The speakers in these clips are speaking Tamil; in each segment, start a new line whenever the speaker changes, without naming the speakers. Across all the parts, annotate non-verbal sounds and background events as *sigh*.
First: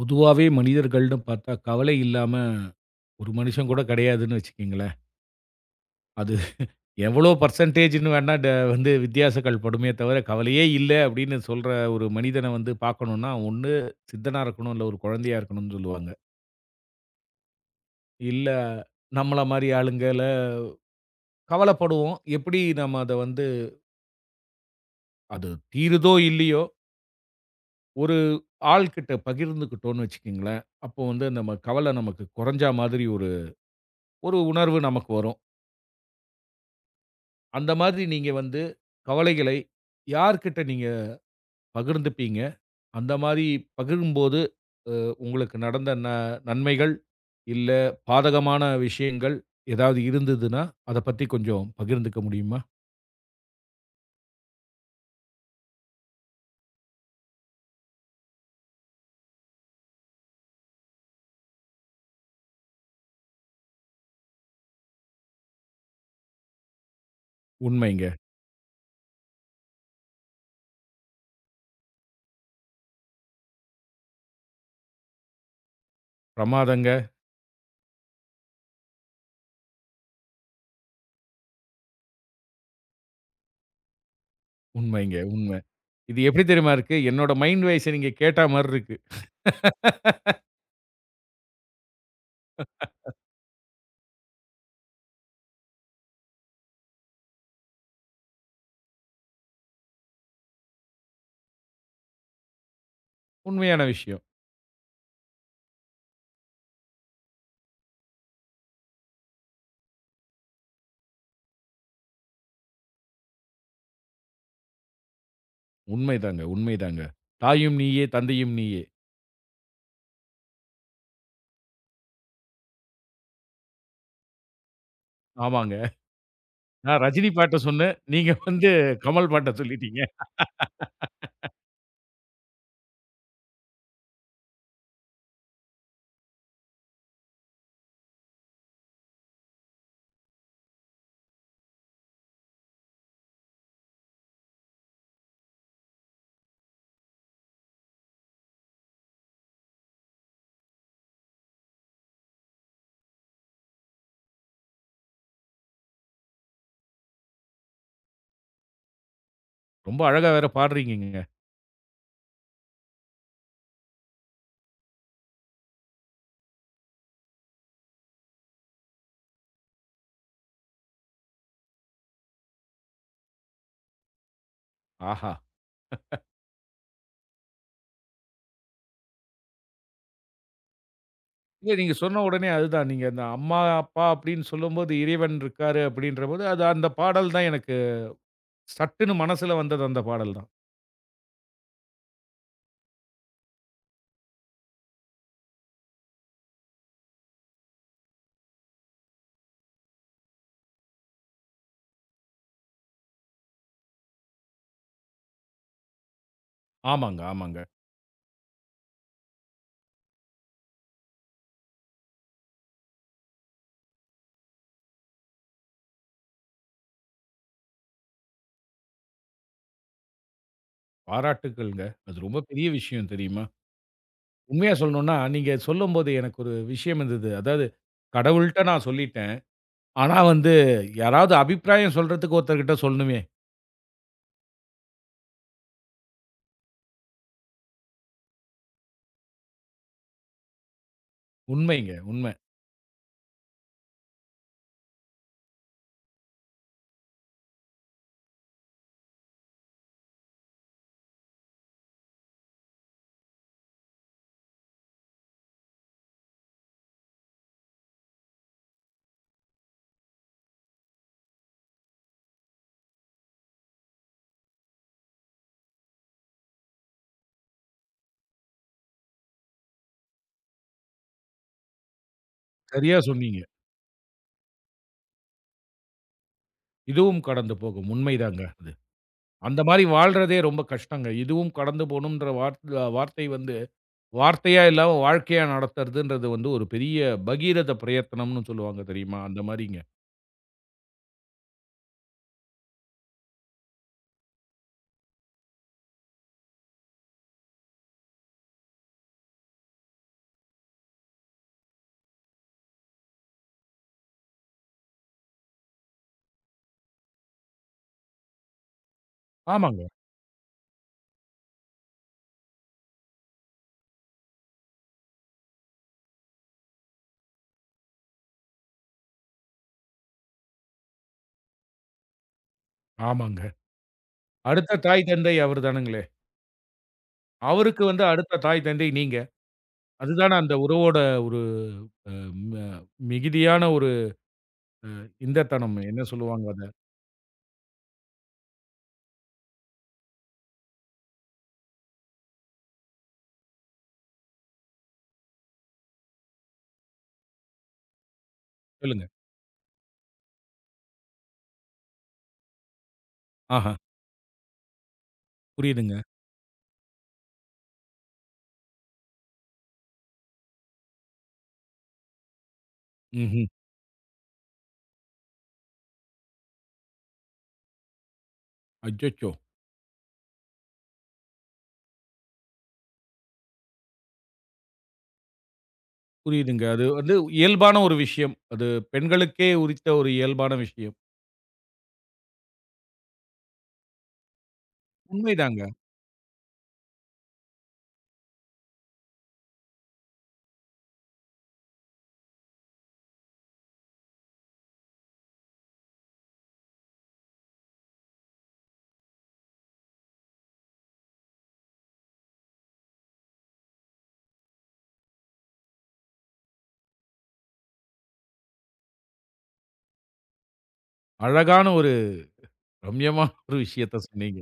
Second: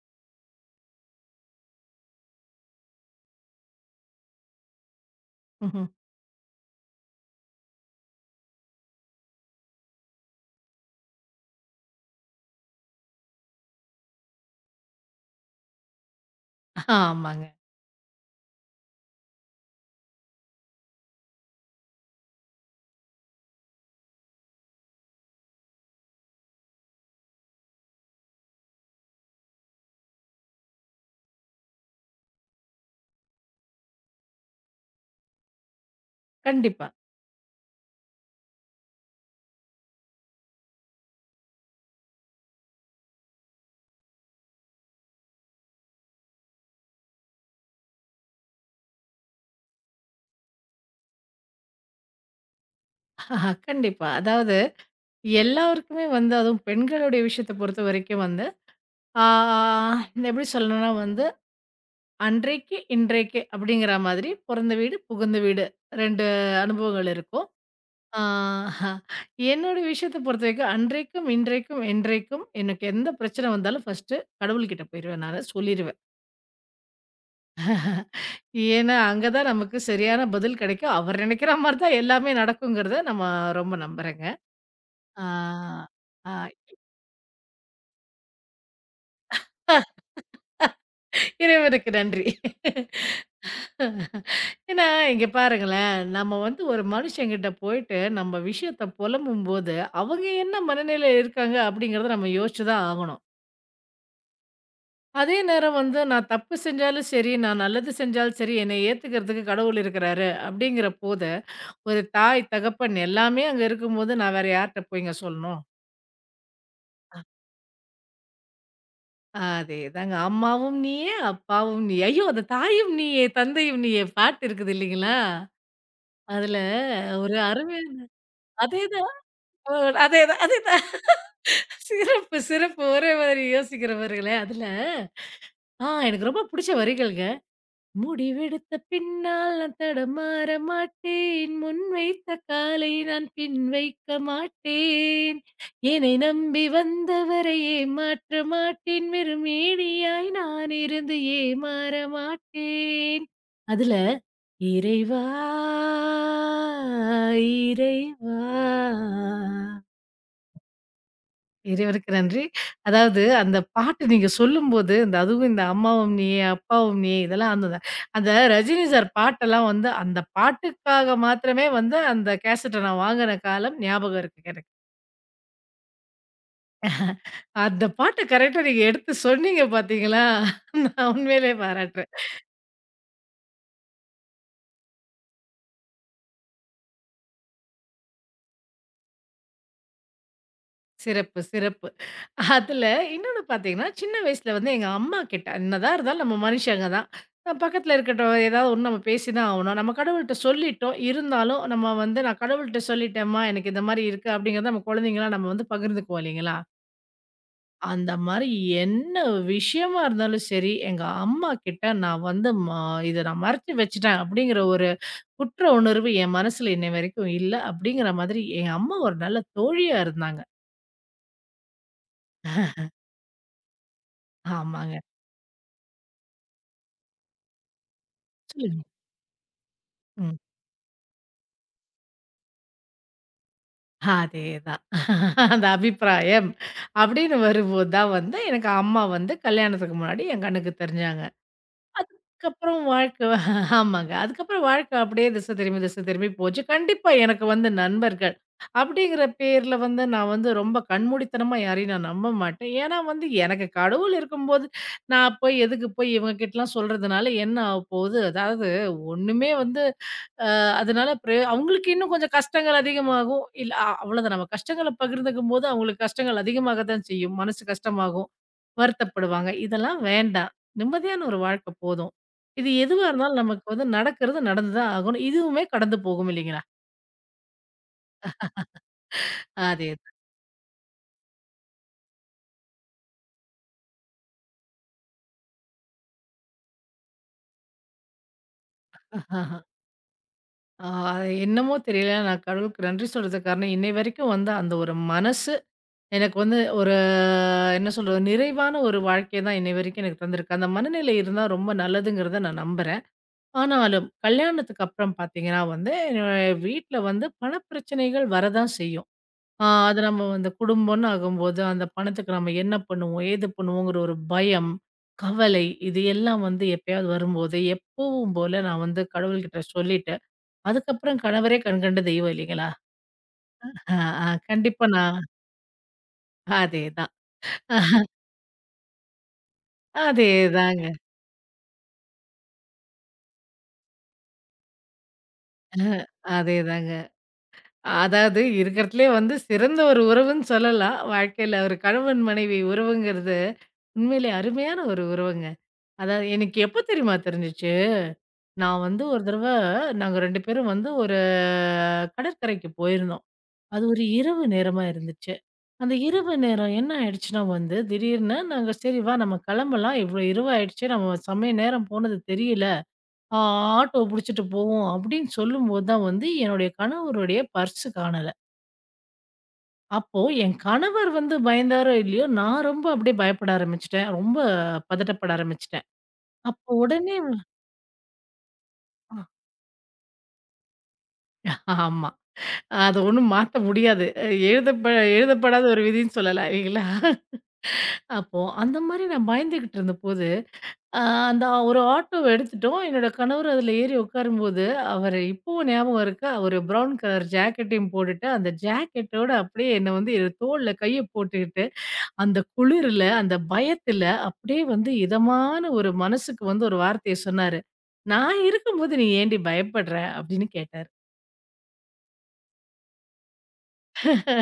பொதுவாவே மனிதர்கள்னு பார்த்தா, கவலை இல்லாம ஒரு மனுஷன் கூட கிடையாதுன்னு வச்சுக்கங்களேன்.
ம்ஹ்ம்.
அது எவ்வளோ பெர்சன்டேஜ்ன்னு வேணா வந்து வித்தியாசங்கள் படுமே தவிர, கவலையே இல்ல அப்படின்னு சொல்ற ஒரு மனிதன வந்து பார்க்கணும்னா, ஒண்ணு சித்தனா இருக்கணும், இல்ல ஒரு குழந்தையா இருக்கணும்னு சொல்லுவாங்க.
ஆமாங்க.
இல்ல நம்மள மாரி ஆளுங்கள கவலைப்படுவோம். எப்படி நம்ம அத வந்து அது தீருதோ இல்லையோ, ஒரு ஆள்கிட்ட பகிர்ந்துக்கிட்டோம்னு வச்சுக்கங்களேன், அப்போ வந்து நம்ம கவலை நமக்கு குறைஞ்சா மாதிரி ஒரு ஒரு உணர்வு நமக்கு வரும்.
கண்டிப்பா.
அந்த மாதிரி நீங்க வந்து கவலைகளை யார்கிட்ட நீங்க பகிர்ந்துப்பீங்க? அந்த மாரி பகிரும்போது, அ உங்களுக்கு நடந்த நன்மைகள், இல்ல பாதகமான விஷயங்கள் ஏதாவது இருந்ததுன்னா, அத பத்தி கொஞ்சம் பகிர்ந்துக்க முடியுமா?
ஆஹா, கண்டிப்பா. அதாவது எல்லாருக்குமே வந்து அதுவும் பெண்களுடைய விஷயத்த பொறுத்தவரைக்கும் வந்து, ஆ எப்படி சொல்லணும்னா வந்து, அன்றைக்கு, இன்றைக்கு அப்படிங்கிற மாதிரி பொறந்த வீடு, புகுந்த வீடு 2 அனுபவங்கள் இருக்கும்.
உண்மைங்க.
ஆ என்னோட விஷயத்த பொறுத்தவரைக்கும் அன்றைக்கும், இன்றைக்கும், என்றைக்கும் எனக்கு எந்த பிரச்சனை வந்தாலும் ஃபர்ஸ்ட்டு கடவுள்கிட்ட போயிருவேன் நானு. சொல்லிருவேன்.
பிரமாதங்க.
ஏன்னா, அங்க தான் நமக்கு சரியான பதில் கிடைக்கும். அவர் நினைக்கிற மாரி தான் எல்லாமே நடக்குங்கிறத நம்ம ரொம்ப நம்புறேங்க.
உண்மைங்க,
ஆ,
உண்ம. இது
ஆ.
எப்படி தெரியுமா இருக்கு? என்னோட மைண்ட் வாய்ஸ நீங்க கேட்டா மாரி இருக்கு. *laughs*
இறைவனுக்கு நன்றி. ஏன்னா, இங்க பாருங்களேன், நம்ம வந்து ஒரு மனுஷங்கிட்ட போயிட்டு, நம்ம விஷயத்த புலம்பும்போது, அவங்க என்ன மனநிலையில இருக்காங்க அப்படிங்கிறத நம்ம யோசிச்சு தான் ஆகணும்.
உண்மையான விஷயம்.
அதே நேரம் வந்து நான் தப்பு செஞ்சாலும் சரி, நான் நல்லது செஞ்சாலும் சரி, என்னை ஏத்துக்கிறதுக்கு கடவுள் இருக்கிறாரு அப்படிங்கிற போது, ஒரு தாய், தகப்பன் எல்லாமே அங்க இருக்கும்போது, நான் வேற யார்ட்ட போய்ங்க சொல்லணும்?
உண்மைதாங்க, உண்மைதாங்க. தாயும் நீயே, தந்தையும் நீயே.
அதேதாங்க. அம்மாவும் நீயே, அப்பாவும் நீயே. ஐயோ! அந்த தாயும் நீயே, தந்தையும் நீயே பாட்டு இருக்குது இல்லைங்களா?
ஆமாங்க.
அதுல
நான் ரஜினி
ஒரு
பாட்ட
அருமை
சொன்னேன். நீங்க வந்து
அதேதான்.
கமல் பாட்ட
அ
சொல்லிட்டீங்க.
அதேதான், அதேதான். சிறப்பு, சிறப்பு. ஒரே மாதிரி யோசிக்கிறவர்களே. அதுல எனக்கு ரொம்ப புடிச்ச வரிகள்ங்க. முடிவெடுத்த பின்னால் நான் தடமாற மாட்டேன். முன் வைத்த காலை நான் பின் வைக்க மாட்டேன். என்னை நம்பி வந்தவரை ஏமாற்ற மாட்டேன். வெறுமேனியாய் நான் இருந்து ஏமாற மாட்டேன். அதுல இறைவா, இறைவா
ரொம்ப அழகா வேற பாடுறீங்கங்க.
இறைவனுக்கு நன்றி. அதாவது அந்த பாட்டு நீங்க சொல்லும்போது, இந்த அதுவும் இந்த "அம்மாவும் நீயே, அப்பாவும் நீயே" இதெல்லாம் அந்த அந்த ரஜினி சார் பாட்டெல்லாம் வந்து அந்த பாட்டுக்காக மாத்திரமே வந்து அந்த கேசட்ட நான் வாங்குன காலம் ஞாபகம் இருக்குங்க எனக்கு.
ஆஹா!
அந்த பாட்ட கரெக்ட்டா நீங்க எடுத்து சொன்னீங்க பார்த்தீங்களா? நான் உண்மையிலேயே
இல்ல நீங்க
பாராட்டுறேன்.
சொன்ன உடனே அதுதான். நீங்க அந்த அம்மா, அப்பா அப்படின்னு சொல்லும்போது இறைவன் இருக்காரு அப்படின்றபோது, அது அந்த பாடல் தான் எனக்கு சட்டுன்னு மனசுல வந்தது அந்த பாடல் தான்.
சிறப்பு, சிறப்பு. அதுல இன்னொன்னு பார்த்தீங்கன்னா, சின்ன வயசுல வந்து எங்க அம்மாகிட்ட என்னதான் இருந்தாலும் நம்ம மனுஷங்க தான். பக்கத்துல இருக்கட்டும், ஏதாவது ஒண்ணு நம்ம பேசி தான் ஆவணும். நம்ம கடவுள்ட்ட சொல்லிட்டோம். இருந்தாலும் நம்ம வந்து நான் கடவுள்ட்ட சொல்லிட்டேம்மா, எனக்கு இந்த மாரி இருக்கு அப்படிங்கிறத நம்ம குழந்தைங்களா நம்ம வந்து பகிர்ந்துக்குவோம் இல்லைங்களா?
ஆமாங்க, ஆமாங்க.
அந்த மாரி என்ன விஷயமா இருந்தாலும் சரி, எங்க அம்மாகிட்ட நான் வந்து இத நான் மறைச்சு வச்சுட்டேன் அப்படிங்கிற ஒரு குற்ற உணர்வு என் மனசுல இன்னை வரைக்கும் இல்ல. அப்படிங்கிற மாதிரி என் அம்மா ஒரு நல்ல தோழியா இருந்தாங்க.
பாராட்டுக்கள்ங்க. அது ரொம்ப பெரிய விஷயம் தெரியுமா? உண்மையா
ஆமாங்க.
சொல்லணும்னா, நீங்க சொல்லும்போது எனக்கு ஒரு விஷயம் இருந்தது. அதாவது கடவுள்ட்ட
சொல்லுங்க.
நான் சொல்லிட்டேன். ஆனா
ம்.
வந்து யாராவது அபிப்பிராயம் சொல்றதுக்கு ஒருத்தர்கிட்ட சொல்லணுமே!
அதேதான். அந்த அபிப்பிராயம் அப்படின்னு வரும்போது தான் வந்து, எனக்கு அம்மா வந்து கல்யாணத்துக்கு முன்னாடி என் கண்ணுக்கு தெரிஞ்சாங்க.
உண்மைங்க, உண்ம.
அதுக்கப்புறம் வாழ்க்கை ஆமாங்க. அதுக்கப்புறம் வாழ்க்கை அப்படியே திசை திரும்பி, திசை திரும்பி போச்சு. கண்டிப்பா எனக்கு வந்து நண்பர்கள் அப்படிங்கிற பேர்ல வந்து நான் வந்து ரொம்ப கண்மூடித்தனமா யாரையும் நான் நம்ப மாட்டேன். ஏன்னா வந்து எனக்கு கடவுள் இருக்கும்போது, நான் போய் எதுக்கு போய் இவங்க கிட்டலாம் சொல்றதுனால என்ன ஆகப்போகுது? அதாவது ஒண்ணுமே வந்து அ அதனால பிரயோ அவங்களுக்கு இன்னும் கொஞ்சம் கஷ்டங்கள் அதிகமாகும். இல்ல அவ்வளோதான் நம்ம கஷ்டங்கள பகிர்ந்துக்கும்போது, அவங்களுக்கு கஷ்டங்கள் அதிகமாக தான் செய்யும். மனசு கஷ்டமாகும். வருத்தப்படுவாங்க. இதெல்லாம் வேண்டாம். நிம்மதியான ஒரு வாழ்க்கை போதும். இது
சரியா
எதுவா இருந்தாலும்
சொன்னீங்க.
நமக்கு வந்து நடக்கிறது நடந்து தான் ஆகணும். இதுவுமே கடந்து போகும் இல்லைங்களா?
இதுவும் கடந்து போகும். உண்மைதாங்க அது. அந்த மாரி
அதேதான்.
வாழ்றதே ரொம்ப கஷ்டங்க. இதுவும் கடந்து போணும்ன்ற வார்த்தை வந்து வார்த்தையா இல்லாம வாழ்க்கையா நடத்துறதுன்றது வந்து ஒரு பெரிய பகீரத பிரயத்தனம்னு சொல்லுவாங்க தெரியுமா? அந்த மாரிங்க.
அது என்னமோ தெரியல. நான் கடவுளுக்கு நன்றி சொல்றதுக்கு காரணம், இன்னை வரைக்கும் வந்து அந்த ஒரு மனசு எனக்கு வந்து ஒரு என்ன சொல்றது? நிறைவான ஒரு வாழ்க்கைய தான் இன்னை வரைக்கும் எனக்கு தந்திருக்கு. அந்த மனநிலை இருந்தா ரொம்ப நல்லதுங்கிறத நான் நம்புறேன். ஆனாலும் கல்யாணத்துக்கு அப்புறம் பார்த்தீங்கன்னா வந்து, என்னுடைய வீட்ல வந்து பணப்பிரச்சனைகள் வரதான் செய்யும்.
ஆமாங்க,
அது நம்ம வந்து குடும்பம்னு ஆகும்போது, அந்த பணத்துக்கு நம்ம என்ன பண்ணுவோம்? ஏது பண்ணுவோங்கிற ஒரு பயம், கவலை இது எல்லாம் வந்து எப்பயாவது வரும்போது, எப்பவும் போல நான் வந்து கடவுள்கிட்ட சொல்லிட்டு, அதுக்கப்புறம் கணவரே கண்கண்ட தெய்வம் இல்லைங்களா?
ஆமாங்க.
அ, அ
அடுத்த
கண்டிப்பா
தாய்
நான்
தந்தை அவரு தானுங்களே.
அதேதான்.
அவருக்கு வந்து அடுத்த தாய் தந்தை நீங்க. அதுதானே அந்த
அதேதாங்க.
உறவோட ஒரு அ ம மிகுதியான ஒரு இன்பத்தனம் என்ன சொல்லுவாங்க அத?
அதேதாங்க. அதாவது இருக்கிறதுலே வந்து சிறந்த ஒரு உறவுன்னு சொல்லலாம். வாழ்க்கையில ஒரு கணவன், மனைவி உறவுங்கிறது உண்மையிலே அருமையான ஒரு உறவுங்க. அதாவது எனக்கு எப்ப தெரியுமா தெரிஞ்சுச்சு? நான் வந்து
சொல்லுங்க.
ஒரு தடவ நாங்க 2 பேரும் வந்து ஒரு கடற்கரைக்கு போயிருந்தோம்.
ஆஹா,
அது ஒரு இரவு நேரமா இருந்துச்சு. அந்த
புரியுதுங்க.
இரவு நேரம் என்ன ஆயிடுச்சுன்னா வந்து, திடீர்னு நாங்க சரி வா நம்ம கிளம்பலாம். இவ்வளோ இரவாயிடுச்சு. நம்ம செமைய நேரம் போனது தெரியல. ஆ
ம்ஹ்ம்.
ஆட்டோ புடிச்சுட்டு போவோம் அப்படின்னு சொல்லும்போது தான் வந்து என்னுடைய கணவருடைய பர்ஸு காணல.
அச்சச்சோ!
அப்போ என் கணவர் வந்து பயந்தாரோ! இல்லயோ! நான் ரொம்ப அப்படியே பயப்பட ஆரம்பிச்சுட்டேன். ரொம்ப பதட்டப்பட ஆரம்பிச்சுட்டேன்.
புரியுதுங்க.
அப்போ
அது வந்து
உடனே
இயல்பான ஒரு விஷயம். அது பெண்களுக்கே உரித்த ஒரு இயல்பான விஷயம்.
ஆமா. அத ஒண்ணும் மாத்த முடியாது. எழுதப்ப எழுதப்படாத
உண்மைதாங்க.
ஒரு விதின்னு சொல்லலாம் இல்லைங்களா? அப்போ அந்த மாரி நான் பயந்துகிட்டு இருந்தபோது அ அந்த ஒரு ஆட்டோ எடுத்துட்டோம். என்னோட கணவர் அதில ஏறி உட்காரும்போது, அவரு இப்பவும் ஞாபகம் இருக்கு. அவரு ப்ரவுன் கலர் ஜாக்கெட்டையும் போட்டுட்டு, அந்த ஜாக்கெட்டோட அப்படியே என்ன வந்து என் தோள்ல கைய போட்டுக்கிட்டு, அந்த குளிர்ல, அந்த பயத்துல அப்படியே வந்து இதமான ஒரு மனசுக்கு வந்து ஒரு வார்த்தைய சொன்னாரு. "நான் இருக்கும்போது நீ ஏன்டி பயப்படுற?" அப்படின்னு கேட்டாரு.
அழகான ஒரு ரம்யமான ஒரு விஷயத்த சொன்னீங்க.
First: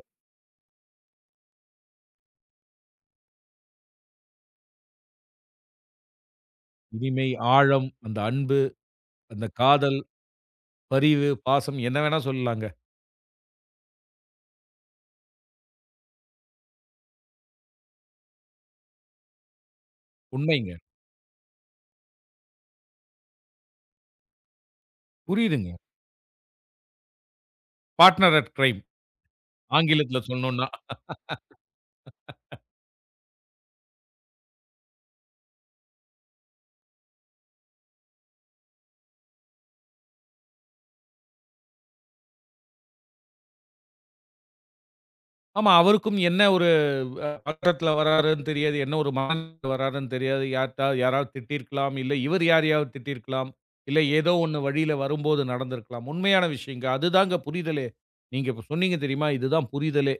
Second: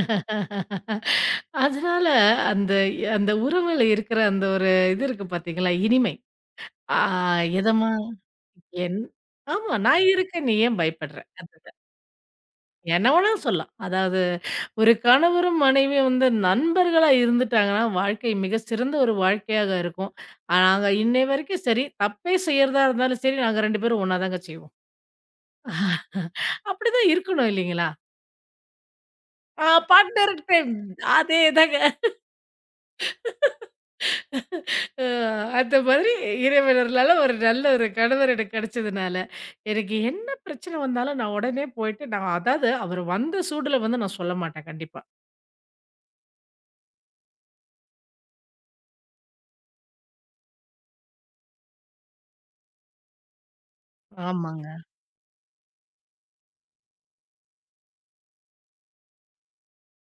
அதனால அந்த அந்த உறவுல இருக்கிற அந்த ஒரு இது இருக்கு பார்த்தீங்களா? இனிமை. ஆ
இனிமை, ஆழம்,
எதமா
அந்த அன்பு,
என்
அந்த
ஆமா.
காதல்,
நான் இருக்கேன். நீ ஏன் பயப்படுற?
பரிவு,
அதுதான்.
பாசம் என்ன வேணா சொல்லலாங்க.
என்ன வேணாலும் சொல்லலாம். அதாவது ஒரு கணவரும் மனைவியும் வந்து நண்பர்களா இருந்துட்டாங்கன்னா, வாழ்க்கை மிக சிறந்த ஒரு வாழ்க்கையாக இருக்கும். ஆனா,
உண்மைங்க.
நாங்க இன்னை வரைக்கும் சரி, தப்பே செய்யறதா இருந்தாலும் சரி, நாங்க 2 பேரும் ஒண்ணா தாங்க செய்வோம்.
புரியுதுங்க.
*laughs* அப்படிதான் இருக்கணும் இல்லைங்களா?
Partner at crime. ஆங்கிலத்துல
பார்ட்னர்
சொல்லணும்னா.
டைம் அதேதாங்க. அ அந்த மாதிரி இறைவனருளால ஒரு நல்ல ஒரு கணவர் எனக்கு கிடைச்சதுனால, எனக்கு என்ன பிரச்சனை வந்தாலும் நான் உடனே போயிட்டு நான் அதாவது அவர் வந்த சூடுல வந்து நான் சொல்ல மாட்டேன் கண்டிப்பா.
ஆமா அவருக்கும் என்ன ஒரு பக்கத்துல வராருன்னு தெரியாது. என்ன ஒரு மனநிலையில வராருன்னு தெரியாது. யார்ட்டா யாராவது திட்டியிருக்கலாம். இல்ல இவர் யாரையாவது திட்டியிருக்கலாம். இல்ல ஏதோ ஒண்ணு
ஆமாங்க.
வழியில வரும்போது நடந்திருக்கலாம். உண்மையான விஷயங்க. அதுதாங்க புரிதலே. நீங்க இப்ப சொன்னீங்க தெரியுமா? இதுதான் புரிதலே.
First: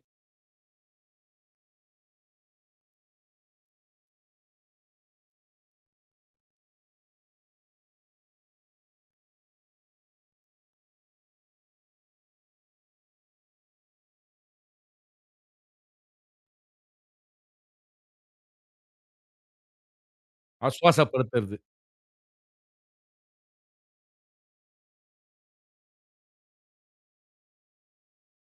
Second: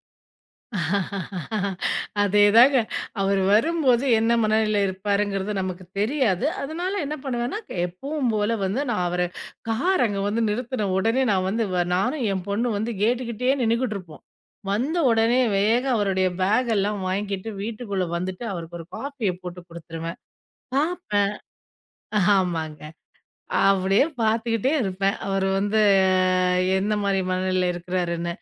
அதேதாங்க. அவரு வரும்போது என்ன மனநிலையில இருப்பாருங்கிறது நமக்கு தெரியாது. அதனால என்ன பண்ணுவேன்னா, எப்பவும் போல வந்து நான் அவர கார் அங்க வந்து நிறுத்தின உடனே நான் வந்து நானும் என் பொண்ணும் வந்து கேட்டுக்கிட்டயே நின்னுகிட்டு இருப்போம். வந்த உடனே வேகா அவருடைய பேக் எல்லாம் வாங்கிட்டு வீட்டுக்குள்ள வந்துட்டு, அவருக்கு ஒரு காஃபிய போட்டு குடுத்துருவேன். பார்ப்பேன்
ஆஸ்வாசப்படுத்துறது.
ஆமாங்க. அப்படியே பார்த்துக்கிட்டே இருப்பேன். அவரு வந்து எந்த மாரி மனநிலையில இருக்கிறாருன்னு.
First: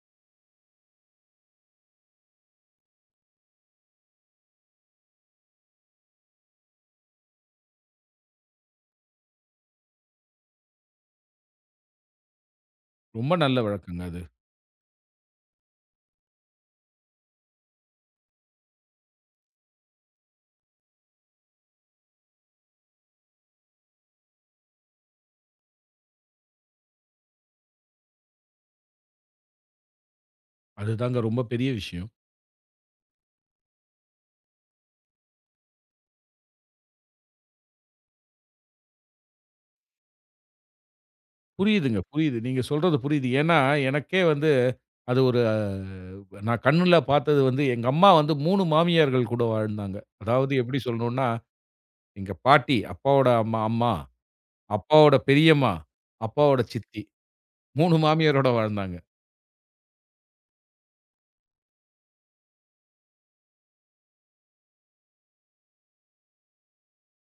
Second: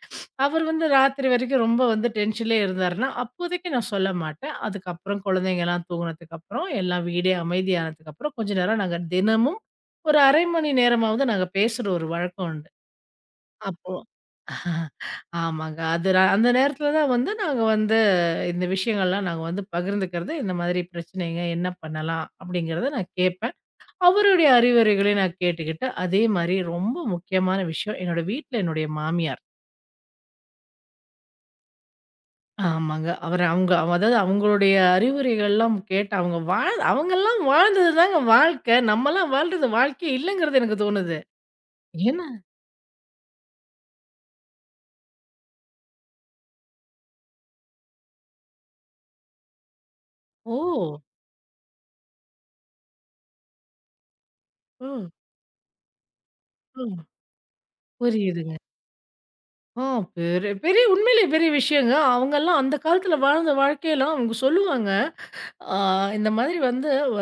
அவர் வந்து ராத்திரி வரைக்கும் ரொம்ப வந்து டென்ஷன்லயே இருந்தாருன்னா, அப்போதைக்கு நான் சொல்ல மாட்டேன். அதுக்கப்புறம் குழந்தைங்கலாம் தூங்குனதுக்கப்புறம், எல்லாம் வீடே அமைதியானதுக்கப்புறம், கொஞ்ச நேரம் நாங்க தினமும் ஒரு 1/2 மணி நேரமாவது நாங்க பேசுற ஒரு வழக்கம் உண்டு.
ரொம்ப நல்ல
அப்போ
வழக்கங்க அது.
*laughs* ஆமாங்க. அது அந்த நேரத்துல தான் வந்து நாங்க வந்து இந்த விஷயங்கள்லாம் நாங்க வந்து பகிர்ந்துக்கிறது, இந்த மாதிரி பிரச்சனைங்க, என்ன பண்ணலாம் அப்படிங்கிறத நான் கேட்பேன். அவருடைய அறிவுரைகளையும் நான் கேட்டுக்கிட்டு, அதே மாரி ரொம்ப முக்கியமான விஷயம், என்னோட வீட்ல என்னுடைய மாமியார்.
அதுதாங்க ரொம்ப பெரிய விஷயம்.
ஆமாங்க. அவரு அவங்க அதாவது அவங்களுடைய அறிவுரைகள்லாம் கேட்டு அவங்க வாழ் அவங்கலாம் வாழ்ந்தது தாங்க வாழ்க்கை. நம்மலாம் வாழ்றது வாழ்க்கையே இல்லங்கிறது எனக்கு தோணுது.
புரியுதுங்க,
ஏன்னா
புரியுது. நீங்க சொல்றது புரியுது. ஏன்னா, எனக்கே வந்து அது ஒரு நான் கண்ணுல பார்த்தது வந்து எங்க அம்மா வந்து 3 மாமியார்கள் கூட வாழ்ந்தாங்க. அதாவது
ஓ!
எப்படி சொல்லணும்னா, எங்க பாட்டி, அப்பாவோட அம்மா அம்மா,
ம்,
அப்பாவோட பெரியம்மா, அப்பாவோட சித்தி.
ம்.
3 மாமியாரோட
புரியுதுங்க.
வாழ்ந்தாங்க.
ஆ பெரிய பெரிய உண்மையிலேயே பெரிய விஷயங்க. அவங்கலாம் அந்த காலத்துல வாழ்ந்த வாழ்க்கையெல்லாம் அவங்க சொல்லுவாங்க. ஆ இந்த மாதிரி வந்து வ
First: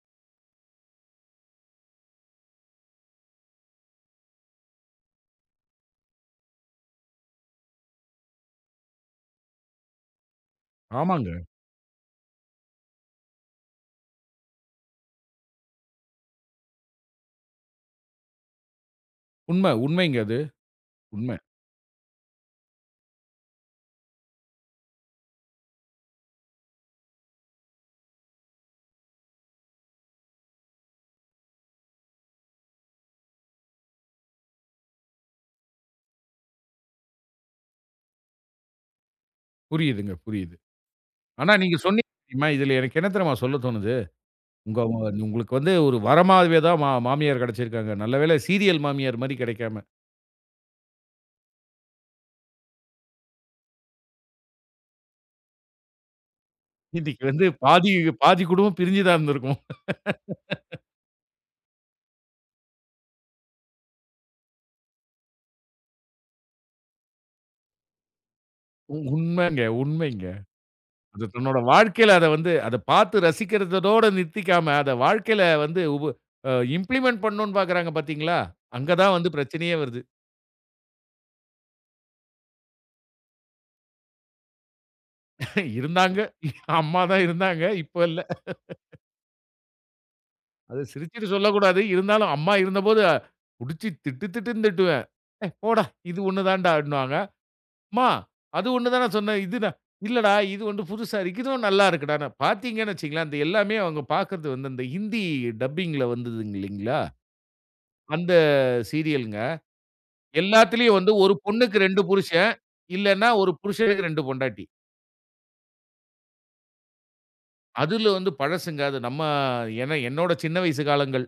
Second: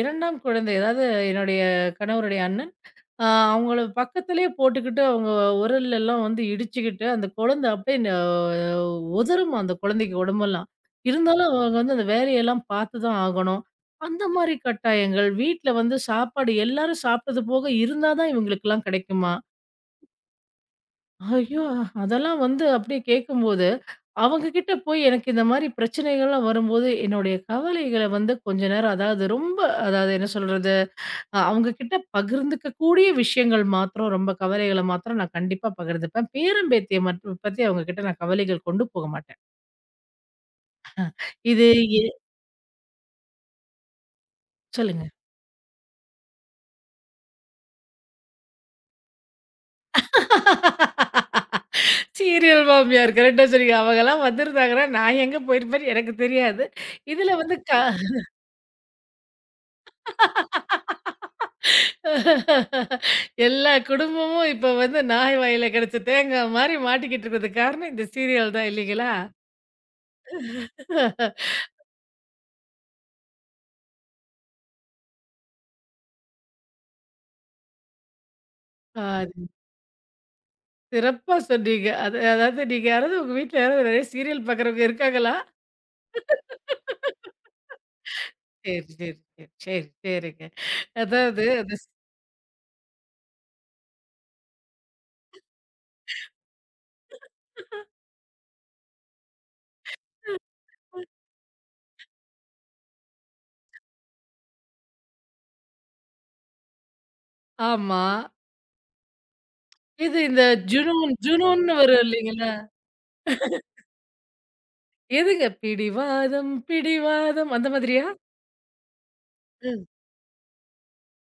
2ஆம் குழந்தை அதாவது என்னுடைய கணவருடைய அண்ணன் அவங்கள பக்கத்திலேயே போட்டுக்கிட்டு, அவங்க உரலெல்லாம் வந்து இடிச்சுக்கிட்டு, அந்த குழந்தை அப்படியே உதறுமா அந்த குழந்தைக்கு உடம்பெல்லாம்.
ஆமாங்க.
இருந்தாலும் அவங்க வந்து அந்த வேலையெல்லாம் பார்த்து தான் ஆகணும். அந்த மாரி கட்டாயங்கள். வீட்ல வந்து சாப்பாடு எல்லாரும் சாப்பிட்டது போக இருந்தா தான் இவங்களுக்கெல்லாம் கிடைக்குமா?
உண்ம, உண்மைங்க அது. உண்ம.
ஐயோ! அதெல்லாம் வந்து அப்படியே கேட்கும்போது, அவங்க கிட்ட போய் எனக்கு இந்த மாரி பிரச்சனைகள்லாம் வரும்போது, என்னுடைய கவலைகள வந்து கொஞ்ச நேரம் அதாவது ரொம்ப அதாவது என்ன சொல்றது? அவங்க கிட்ட பகிர்ந்துக்க கூடிய விஷயங்கள் மாத்திரம் ரொம்ப கவலைகள மாத்திரம் நான் கண்டிப்பா பகிர்ந்துப்பேன். பேரன் பேத்திய மட்டும் பத்தி அவங்க கிட்ட நான் கவலைகள் கொண்டு போக மாட்டேன்.
புரியுதுங்க, புரியுது. ஆனா
இது
நீங்க
எ
சொன்னீங்க தெரியுமா, இதுல எனக்கு என்ன தெரியுமா சொல்ல தோணுது? உங்க
சொல்லுங்க.
உங்களுக்கு வந்து ஒரு வரமாவே தான் மாமியார் கிடைச்சிருக்காங்க. நல்ல வேளை சீரியல் மாமியார் மாரி கிடைக்காம
சீரியல் மாமியார் கரெக்ட்டா சொன்னீங்க. அவங்கலாம் வந்திருந்தாங்கன்னா, நான் எங்க போயிருப்பேன்னு எனக்கு தெரியாது.
இன்னைக்கு
இதுல
வந்து
வந்து க
பாதி பாதி குடும்பம் பிரிஞ்சு தான் இருந்திருக்கும்.
எல்லா குடும்பமும் இப்ப வந்து நாய் வாயில கிடைச்ச தேங்காய் மாரி மாட்டிக்கிட்டு இருக்கிறதுக்கு காரணம் இந்த சீரியல் தான் இல்லைங்களா?
உண்மைங்க, உண்மைங்க. அது தன்னோட வாழ்க்கையில அத வந்து அத பார்த்து ரசிக்கிறதோட நிறுத்திக்காம, அத வாழ்க்கையில வந்து உப அ இம்ப்ளிமெண்ட் பண்ணணும்னு பார்க்குறாங்க பார்த்தீங்களா? அங்க தான்
அ
வந்து பிரச்சனையே வருது.
சிறப்பா சொன்னீங்க. அது அதாவது நீங்க யாராவது உங்க வீட்ல யாராவது நெறைய சீரியல் பார்க்குறவங்க இருக்காங்களா?
இருந்தாங்க. அம்மா தான் இருந்தாங்க. இப்ப இல்ல.
சரி, சரி, சரி, சரி, சரிங்க.
அது சிரிச்சுட்டு
அதாவது *laughs* அது
சொல்லக்கூடாது.
ஸ்
இருந்தாலும் அம்மா இருந்தபோது புடிச்சு திட்டு திட்டுன்னு திட்டுவேன். "ஏய் போடா! இது ஒண்ணு தான்டா" அப்படின்னுவாங்க. அம்மா, அது ஒண்ணு தான சொன்னேன். இதுதான். இல்லடா, இது ஒண்ணு புதுசா இருக்கு. இதுவும் நல்லா இருக்குடான்னு. பார்த்தீங்கன்னு வச்சுக்கங்களேன், அந்த எல்லாமே அவங்க பார்க்குறது வந்து அந்த ஹிந்தி டப்பிங்ல வந்ததுங்க இல்லைங்களா?
ஆமா.
அந்த சீரியலுங்க.
இது இந்த
எல்லாத்துலயும்
ஜுனூன்
வந்து ஒரு
ஜுனூன்னு
பொண்ணுக்கு
வரும்
2
இல்லைங்களா?
புருஷன். இல்லன்னா ஒரு புருஷனுக்கு 2 பொண்டாட்டி.
எதுங்க பிடிவாதம், பிடிவாதம் அந்த மாதிரியா?
அதுல வந்து பழசுங்க. அது நம்ம
ம்.
ஏன்னா என்னோட சின்ன வயசு காலங்கள்.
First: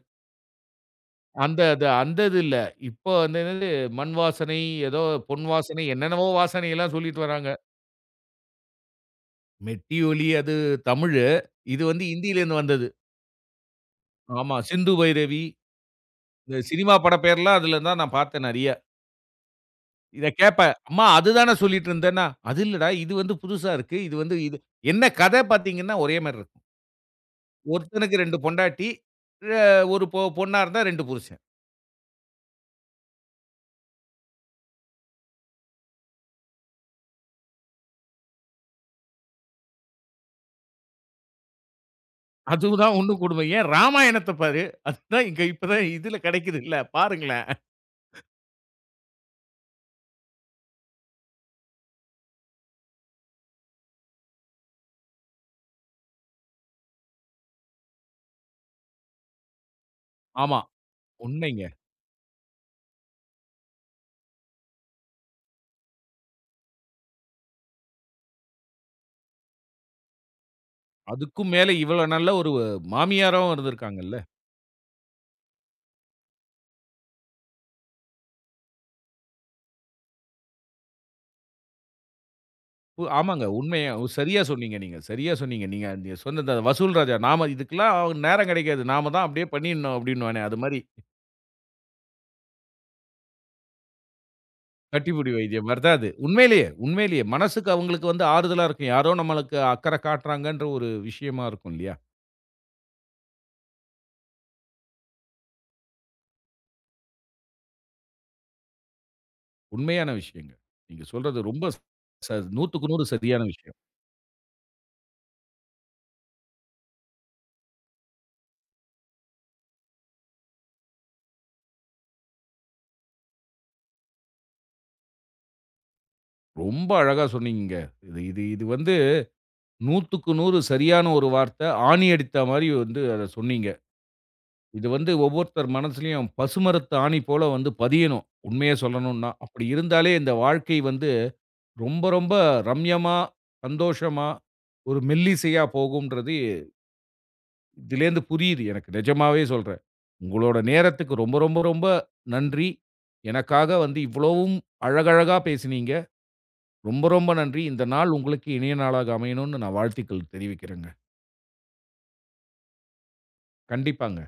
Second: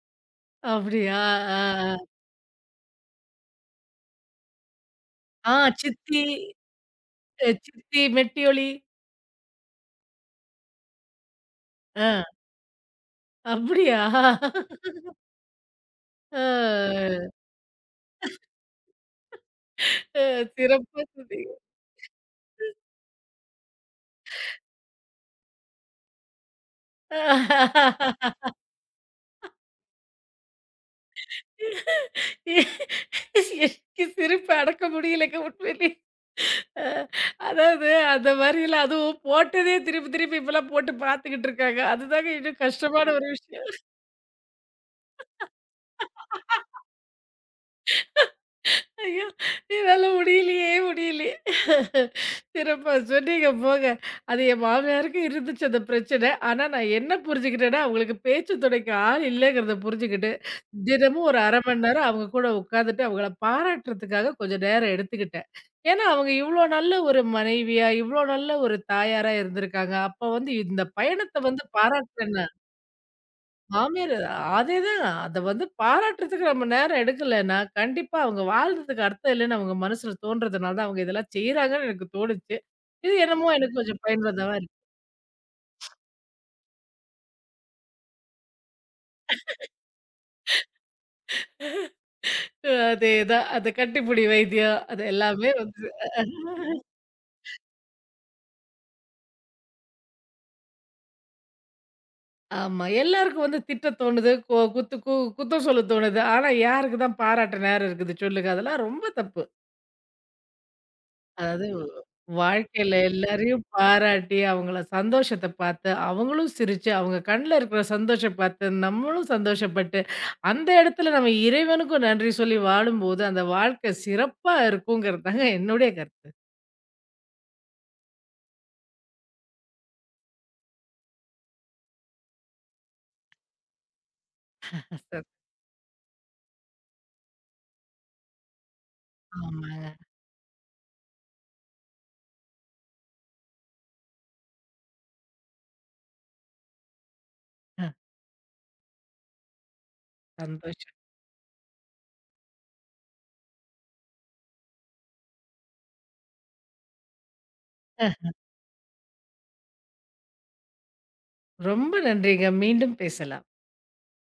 அப்படியா? ஆ,
அந்த
ஆ.
அது
*laughs*
அந்த இது இல்ல. இப்போ அந்த என்னது மண் வாசனை, ஏதோ பொன்
ஆ
வாசனை
சித்தி
என்னென்னவோ வாசனையெல்லாம் சொல்லிட்டு வராங்க.
அ சித்தி மெட்டியொலி.
மெட்டி ஒலி அது தமிழு. இது வந்து
ஆ.
ஹிந்தியிலேருந்து வந்தது.
அப்படியா?
ஆமா. சிந்து பைரவி. இந்த
ஆ,
சினிமா பட
*laughs*
பேர்லாம் அதுல தான் நான் பார்த்தேன் நெறைய.
அ
இத கேட்பேன்.
சிறப்பா
அம்மா
சொன்னீங்க.
அதுதானே சொல்லிட்டு இருந்தேன்னா, அது இல்லடா. இது வந்து புதுசா இருக்கு. இது வந்து இது என்ன கதை பார்த்தீங்கன்னா, ஒரே மாரி இருக்கும். ஒருத்தனுக்கு 2
*laughs*
பொண்டாட்டி. அ ஒரு பொண்ணா இருந்தா 2 புருஷன்.
எனக்கு சிரிப்பு அடக்க முடியலைங்க உண்மையிலே. அ அதாவது அந்த வரியில அதுவும் போட்டதே திருப்பி திருப்பி இப்பலாம் போட்டு பார்த்துக்கிட்டு இருக்காங்க. அதுதாங்க இன்னும்
அதுதான்
கஷ்டமான
உன்னும்
ஒரு
கொடுமை.
விஷயம்.
ஏன் ராமாயணத்த பாரு. அதுதான் இங்க இப்ப தான் இதுல கிடைக்குதுல்ல. பாருங்களேன்.
ஐயோ! என்னால முடியலையே, முடியலையே. சிறப்பா சொன்னீங்க போங்க. அது என் மாமியாருக்கு இருந்துச்சு அந்த பிரச்சனை. ஆனா, நான் என்ன புரிஞ்சுக்கிட்டேன்னா, அவங்களுக்கு பேச்சு துணைக்கு ஆள் இல்லைங்கிறத புரிஞ்சுக்கிட்டு,
ஆமா.
தினமும் ஒரு 1/2
உண்மைங்க.
மணி நேரம் அவங்க கூட உட்காந்துட்டு, அவங்கள பாராட்டுறதுக்காக கொஞ்சம் நேரம் எடுத்துக்கிட்டேன். ஏன்னா, அவங்க இவ்ளோ நல்ல ஒரு மனைவியா, இவ்ளோ நல்ல ஒரு தாயாரா இருந்திருக்காங்க. அப்ப வந்து இந்த பயணத்த
அதுக்கும்
வந்து
மேல இவ்வளோ
பாராட்டுற
நல்ல ஒரு மாமியாரும்
மாமியார்
இருந்திருக்காங்கல்ல.
அதேதான். அத வந்து பாராட்டுறதுக்கு நம்ம நேரம் எடுக்கலன்னா, கண்டிப்பா அவங்க வாழ்றதுக்கு அர்த்தம் இல்லன்னு அவங்க மனசுல தோன்றதுனால தான் அவங்க இதெல்லாம் செய்றாங்கன்னு எனக்கு தோணுச்சு. இது
ஆமாங்க.
என்னமோ எனக்கு
உண்மையா
கொஞ்சம்
சரியா
பயனுள்ளதாவா இருக்கு.
சொன்னீங்க நீங்க. சரியா சொன்னீங்க. நீங்க நீங்க சொன்னது அந்த வசூல் ராஜா. நாம இதுக்கெல்லாம் நேரம் கிடைக்காது. நாம தான் அப்படியே பண்ணிடணும் அப்படின்னுவானே, அது மாரி
அதேதான். அது கட்டிப்புடி வைத்தியம். அது
கட்டிப்புடி
எல்லாமே
வைத்தியம் மாரி
வந்து
தான் அது. உண்மையிலேயே, உண்மையிலேயே மனசுக்கு அவங்களுக்கு வந்து ஆறுதலா இருக்கும். யாரோ நம்மளுக்கு அக்கறை காட்டுறாங்கன்ற ஒரு விஷயமா இருக்கும் இல்லையா?
ஆமா. எல்லாருக்கும் வந்து திட்ட தோணுது. கொ குத்து கு குத்தம் சொல்ல தோணுது. ஆனா யாருக்கு தான் பாராட்ட நேரம் இருக்குது சொல்லுங்க. அதெல்லாம் ரொம்ப தப்பு.
உண்மையான விஷயங்க. நீங்க சொல்றது
அதாவது
ரொம்ப ச 100க்கு
வாழ்க்கையில
100 சரியான
எல்லாரையும்
விஷயம்.
பாராட்டி, அவங்கள சந்தோஷத்த பார்த்து, அவங்களும் சிரிச்சு, அவங்க கண்ல இருக்கிற சந்தோஷம் பார்த்து, நம்மளும் சந்தோஷப்பட்டு, அந்த இடத்துல நம்ம இறைவனுக்கும் நன்றி சொல்லி வாழும்போது, அந்த வாழ்க்கை சிறப்பா இருக்குங்கிறதுதாங்க என்னுடைய கருத்து.
ரொம்ப அழகா சொன்னீங்கங்க. இது இது இது வந்து 100க்கு 100 சரியான ஒரு வார்த்தை. ஆணி அடித்த மாரி வந்து அத சொன்னீங்க. இது வந்து ஒவ்வொருத்தர் மனசுலயும் பசுமரத்து ஆணி போல வந்து பதியணும். உண்மைய சொல்லணும்னா. அப்படி
ஆமாங்க.
இருந்தாலே இந்த வாழ்க்கை வந்து ரொம்ப ரொம்ப ரம்யமா, சந்தோஷமா, ஒரு மெல்லிசையா போகும்ன்றது
அ
இதிலேருந்து புரியுது எனக்கு. நிஜமாவே சொல்றேன். உங்களோட
சந்தோஷம்.
நேரத்துக்கு ரொம்ப ரொம்ப ரொம்ப நன்றி. எனக்காக வந்து இவ்வளவும் அழகழகா பேசினீங்க. ரொம்ப ரொம்ப நன்றி. இந்த நாள்
அ
உங்களுக்கு இனிய நாளாக அமையணும்னு நான் வாழ்த்துக்கள் தெரிவிக்கிறேங்க.
ரொம்ப நன்றிங்க. மீண்டும் பேசலாம்.
கண்டிப்பாங்க.